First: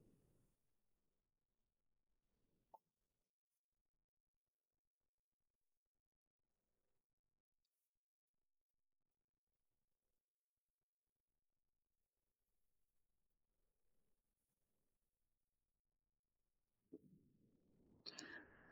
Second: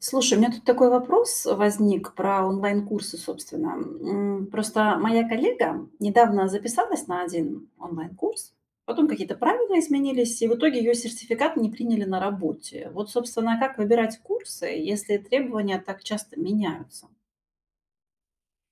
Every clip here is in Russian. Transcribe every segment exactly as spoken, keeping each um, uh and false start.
Слушай, у меня тут такой вопрос возник про онлайн-курсы, собственно. М, Просто моя коллега недавно записалась на один онлайн-курс, потом какие-то правила изменились, и в итоге ее сертификат не приняли на работе. Вот, собственно, как выбирать курсы, если требования так часто меняются?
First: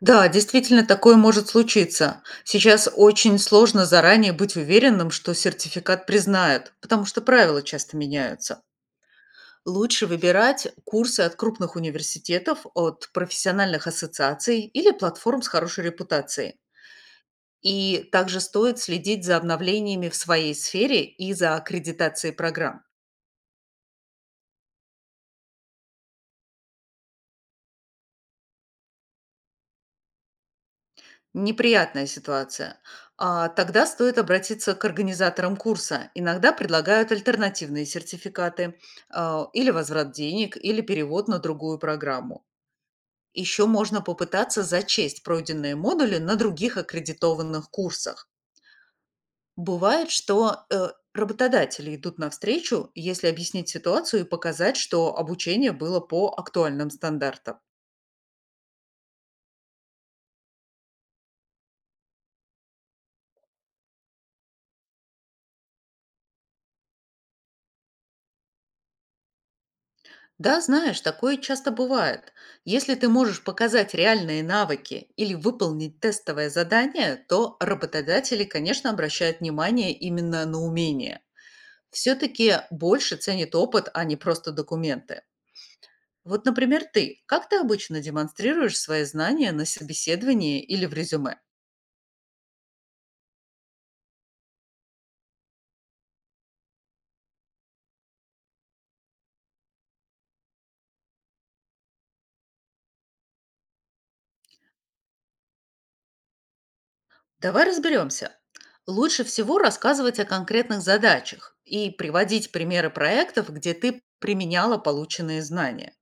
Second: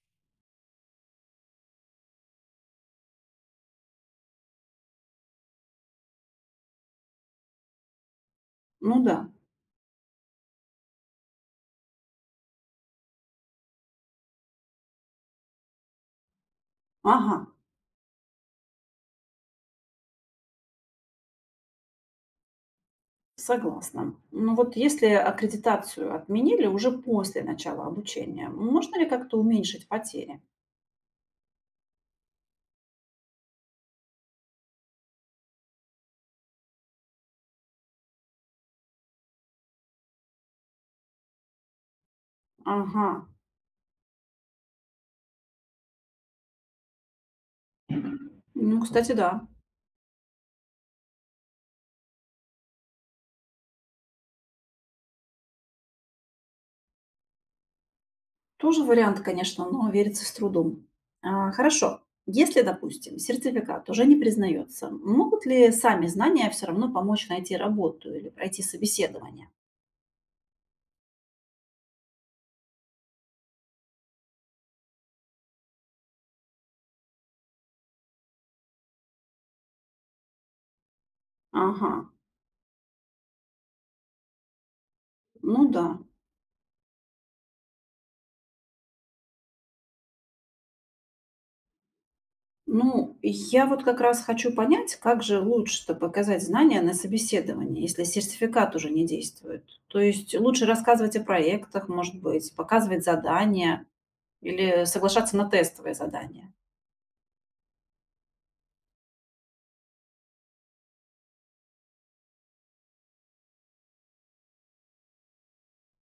Да, действительно, такое может случиться. Сейчас очень сложно заранее быть уверенным, что сертификат признают, потому что правила часто меняются. Ну да, Лучше выбирать курсы от крупных университетов, от профессиональных ассоциаций или платформ с хорошей репутацией. ага, И также стоит следить за обновлениями в своей сфере и за аккредитацией программ. согласна. Ну вот если аккредитацию отменили уже после начала обучения, можно ли как-то уменьшить потери? Неприятная ситуация. А, тогда стоит обратиться к организаторам курса. Иногда предлагают альтернативные сертификаты, а, или возврат денег, или перевод на другую программу. Ага, Еще можно попытаться зачесть пройденные модули на других аккредитованных курсах. ну, кстати, да. Бывает, что э, работодатели идут навстречу, если объяснить ситуацию и показать, что обучение было по актуальным стандартам. Тоже вариант, конечно, но верится с трудом. А, хорошо. Если, допустим, сертификат уже не признается, могут ли сами знания все равно помочь найти работу или пройти собеседование? Да, знаешь, такое часто бывает. Если ты можешь показать реальные навыки или выполнить тестовое задание, то работодатели, конечно, обращают внимание именно на умения. Ага, Все-таки больше ценят опыт, а не просто документы. ну да. Вот, например, ты. Как ты обычно демонстрируешь свои знания на собеседовании или в резюме? Ну, я вот как раз хочу понять, как же лучше-то показать знания на собеседовании, если сертификат уже не действует. То есть лучше рассказывать о проектах, может быть, показывать задания или соглашаться на тестовые задания. Давай разберемся. Лучше всего рассказывать о конкретных задачах и приводить примеры проектов, где ты применяла полученные знания.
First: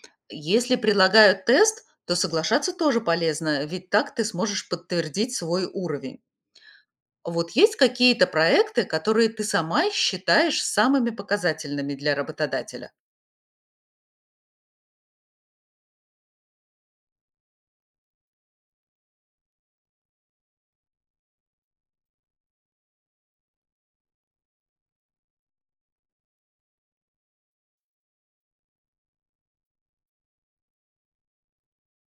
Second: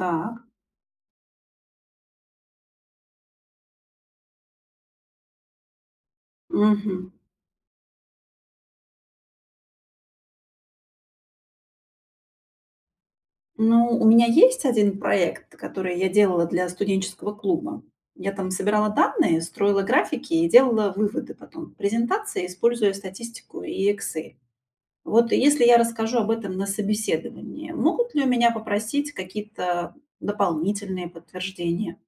Так. Если предлагают тест, то соглашаться тоже полезно, ведь так ты сможешь подтвердить свой уровень. Мгм. Вот есть какие-то проекты, которые ты сама считаешь самыми показательными для работодателя? Ну, у меня есть один проект, который я делала для студенческого клуба. Я там собирала данные, строила графики и делала выводы потом в презентации, используя статистику и Excel. Вот если я расскажу об этом на собеседовании, могут ли у меня попросить какие-то дополнительные подтверждения?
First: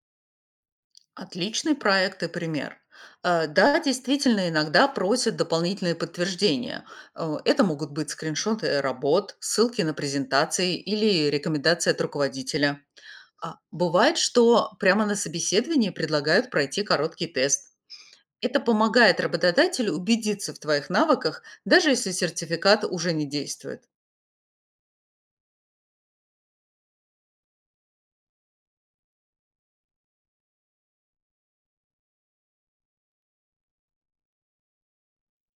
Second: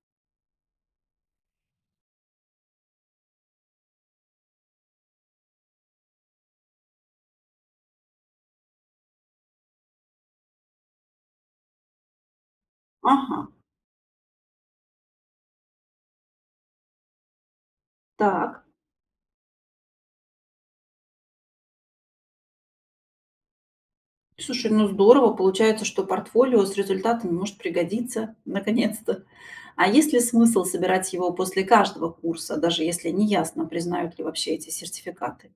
Отличный проект и пример. Э, Да, действительно, иногда просят дополнительные подтверждения. Э, Это могут быть скриншоты работ, ссылки на презентации или рекомендации от руководителя. Ага, А Бывает, что прямо на собеседовании предлагают пройти короткий тест. Это так. помогает работодателю убедиться в твоих навыках, даже если сертификат уже не действует. Слушай, ну здорово, получается, что портфолио с результатами может пригодиться, наконец-то. А есть ли смысл собирать его после каждого курса, даже если не ясно признают ли вообще эти сертификаты?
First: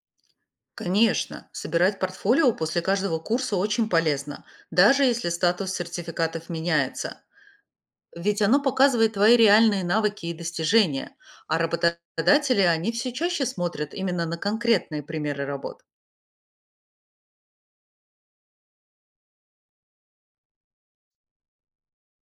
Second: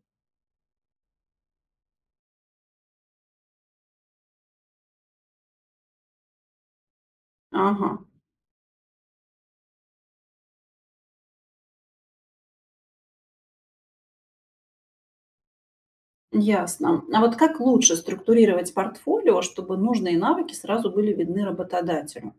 Конечно, собирать портфолио после каждого курса очень полезно, даже если статус сертификатов меняется. Ага, Ведь оно показывает твои реальные навыки и достижения, а работодатели, они все чаще смотрят именно на конкретные примеры работ. ясно. А вот как лучше структурировать портфолио, чтобы нужные навыки сразу были видны работодателю?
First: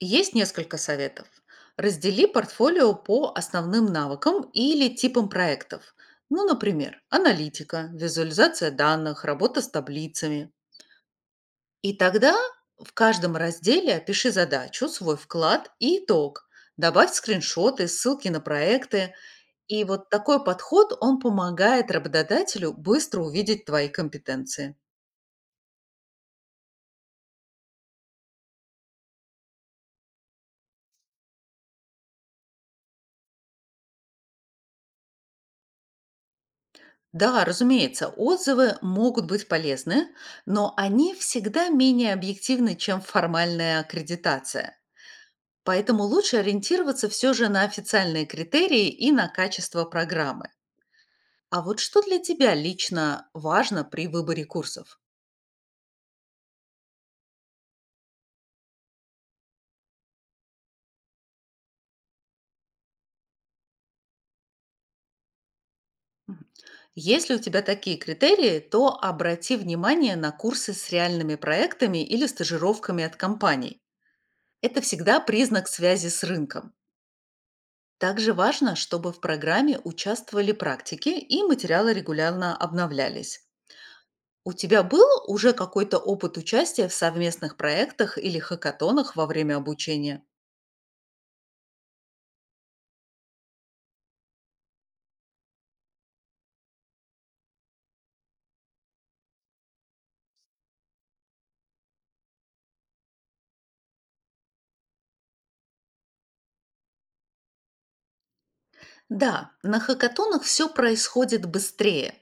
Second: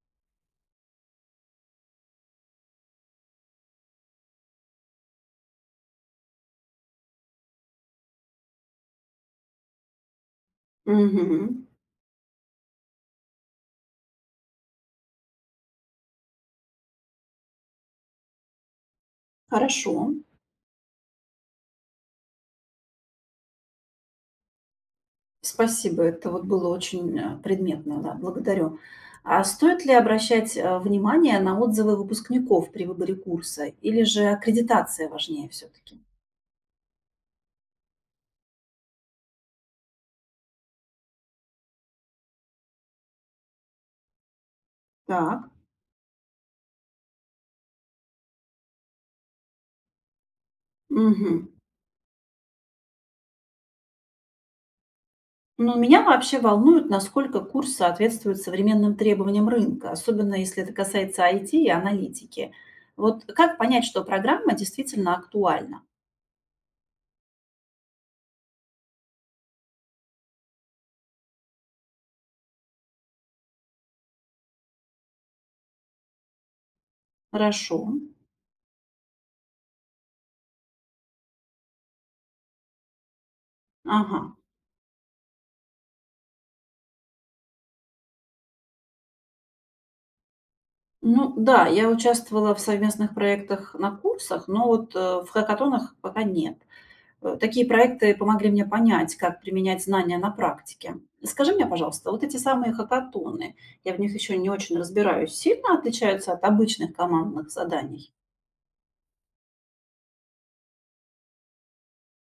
Есть несколько советов. Раздели портфолио по основным навыкам или типам проектов. Ну, например, аналитика, визуализация данных, работа с таблицами. Угу, И тогда в каждом разделе опиши задачу, свой вклад и итог. Добавь скриншоты, ссылки на проекты. И хорошо. вот такой подход, он помогает работодателю быстро увидеть твои компетенции. Спасибо, это вот было очень э, предметно, да, благодарю. А стоит ли обращать э, внимание на отзывы выпускников при выборе курса, или же аккредитация важнее все-таки? Да, разумеется, отзывы могут быть полезны, но они всегда менее объективны, чем формальная аккредитация. Так, Поэтому лучше ориентироваться все же на официальные критерии и на качество программы. мгм. А вот что для тебя лично важно при выборе курсов? Ну, меня вообще волнует, насколько курс соответствует современным требованиям рынка, особенно если это касается I T и аналитики. Вот как понять, что программа действительно актуальна? Мгм. Если у тебя такие критерии, то обрати внимание на курсы с реальными проектами или стажировками от компаний. Это всегда признак связи с рынком. Хорошо. Также важно, чтобы в программе участвовали практики и материалы регулярно обновлялись. Ага. У тебя был уже какой-то опыт участия в совместных проектах или хакатонах во время обучения? Ну да, я участвовала в совместных проектах на курсах, но вот, э, в хакатонах пока нет. Э, такие проекты помогли мне понять, как применять знания на практике. Скажи мне, пожалуйста, вот эти самые хакатоны, я в них еще не очень разбираюсь, сильно отличаются от обычных командных заданий? Да, на хакатонах все происходит быстрее.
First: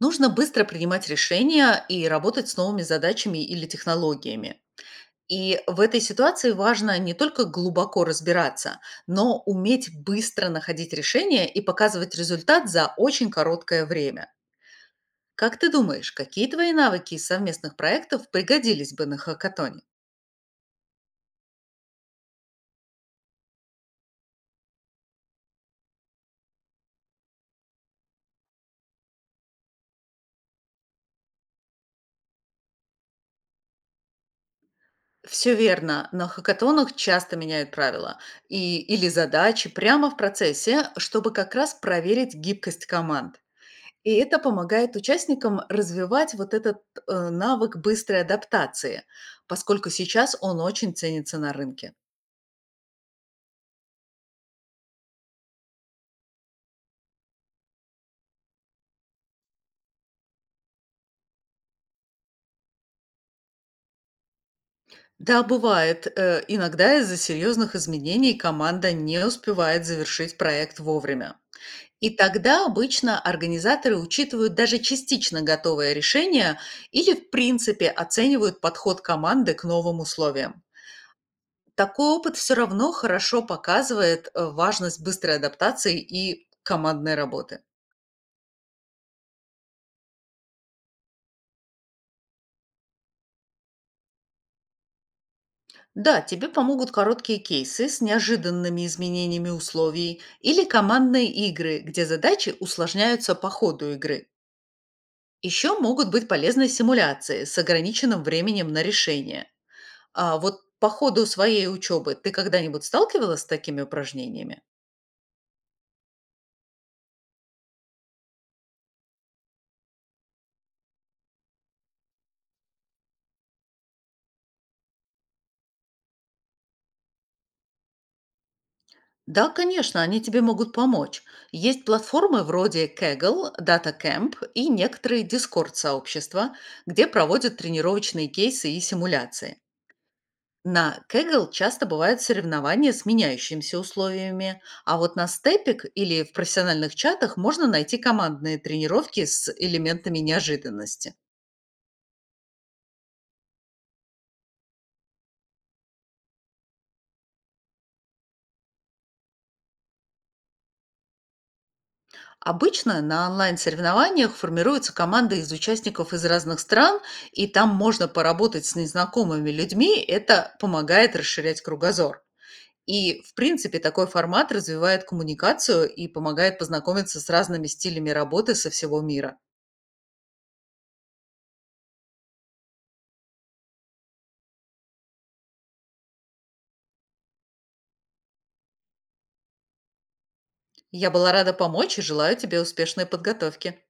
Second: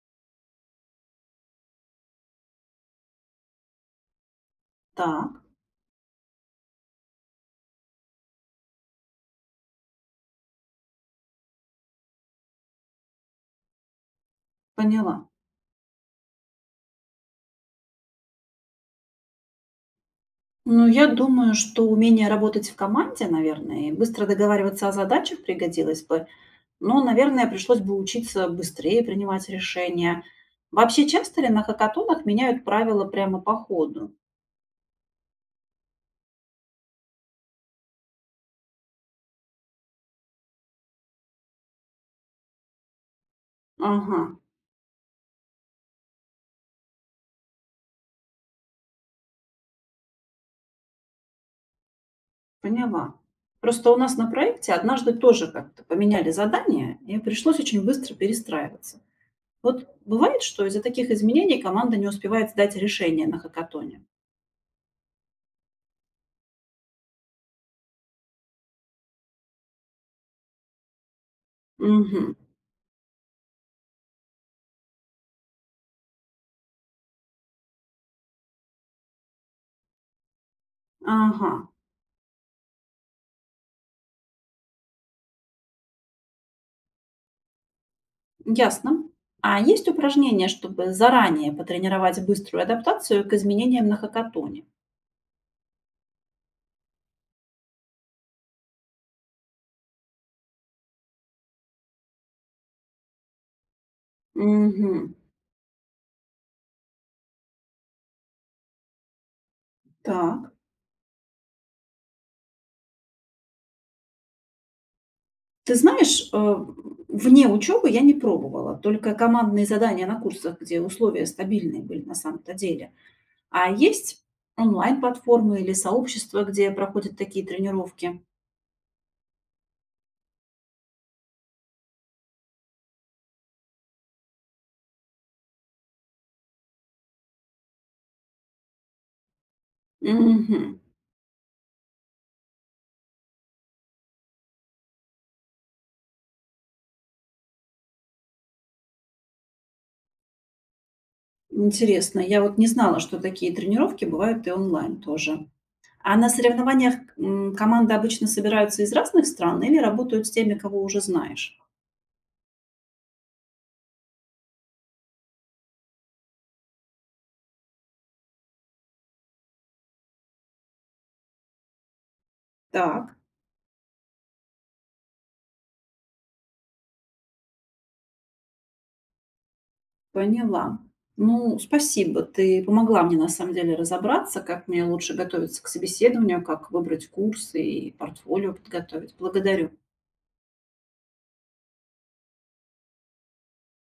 Нужно быстро принимать решения и работать с новыми задачами или технологиями. Так, И в этой ситуации важно не только глубоко разбираться, но уметь быстро находить решения и показывать результат за очень короткое время. поняла. Как ты думаешь, какие твои навыки из совместных проектов пригодились бы на хакатоне? Ну, я думаю, что умение работать в команде, наверное, и быстро договариваться о задачах пригодилось бы, ну, наверное, пришлось бы учиться быстрее принимать решения. Вообще, часто ли на хакатонах меняют правила прямо по ходу? Все верно. На хакатонах часто меняют правила и, или задачи прямо в процессе, чтобы как раз проверить гибкость команд. И Ага, это помогает участникам развивать вот этот э, навык быстрой адаптации, поскольку сейчас он очень ценится на рынке. поняла. Просто у нас на проекте однажды тоже как-то поменяли задание, и пришлось очень быстро перестраиваться. Вот бывает, что из-за таких изменений команда не успевает сдать решение на хакатоне. Да, бывает. э, иногда из-за серьезных изменений команда не успевает завершить проект вовремя. И Угу. тогда обычно организаторы учитывают даже частично готовое решение или в принципе оценивают подход команды к новым условиям. Ага, Такой опыт все равно хорошо показывает э, важность быстрой адаптации и командной работы. ясно. А есть упражнения, чтобы заранее потренировать быструю адаптацию к изменениям на хакатоне? Да, тебе помогут короткие кейсы с неожиданными изменениями условий или командные игры, где задачи усложняются по ходу игры. Угу. Еще могут быть полезны симуляции с ограниченным временем на решение. А Так. вот по ходу своей учебы ты когда-нибудь сталкивалась с такими упражнениями? Ты знаешь, э, вне учёбы я не пробовала, только командные задания на курсах, где условия стабильные были на самом-то деле. А есть онлайн-платформы или сообщества, где проходят такие тренировки? Да, конечно, они тебе могут помочь. Есть платформы вроде кэгл, дата кэмп и некоторые дискорд-сообщества, где проводят тренировочные кейсы и симуляции. Мгм. На кэгл часто бывают соревнования с меняющимися условиями, а вот на степик или в профессиональных чатах можно найти командные тренировки с элементами неожиданности. Интересно, я вот не знала, что такие тренировки бывают и онлайн тоже. А на соревнованиях, м, команды обычно собираются из разных стран или работают с теми, кого уже знаешь? Обычно на онлайн-соревнованиях формируется команда из участников из разных стран, и там можно поработать с незнакомыми людьми, это помогает расширять кругозор. Так. И, в принципе, такой формат развивает коммуникацию и помогает познакомиться с разными стилями работы со всего мира. Поняла. Ну, спасибо. Ты помогла мне на самом деле разобраться, как мне лучше готовиться к собеседованию, как выбрать курсы и портфолио подготовить. Благодарю. Я была рада помочь и желаю тебе успешной подготовки.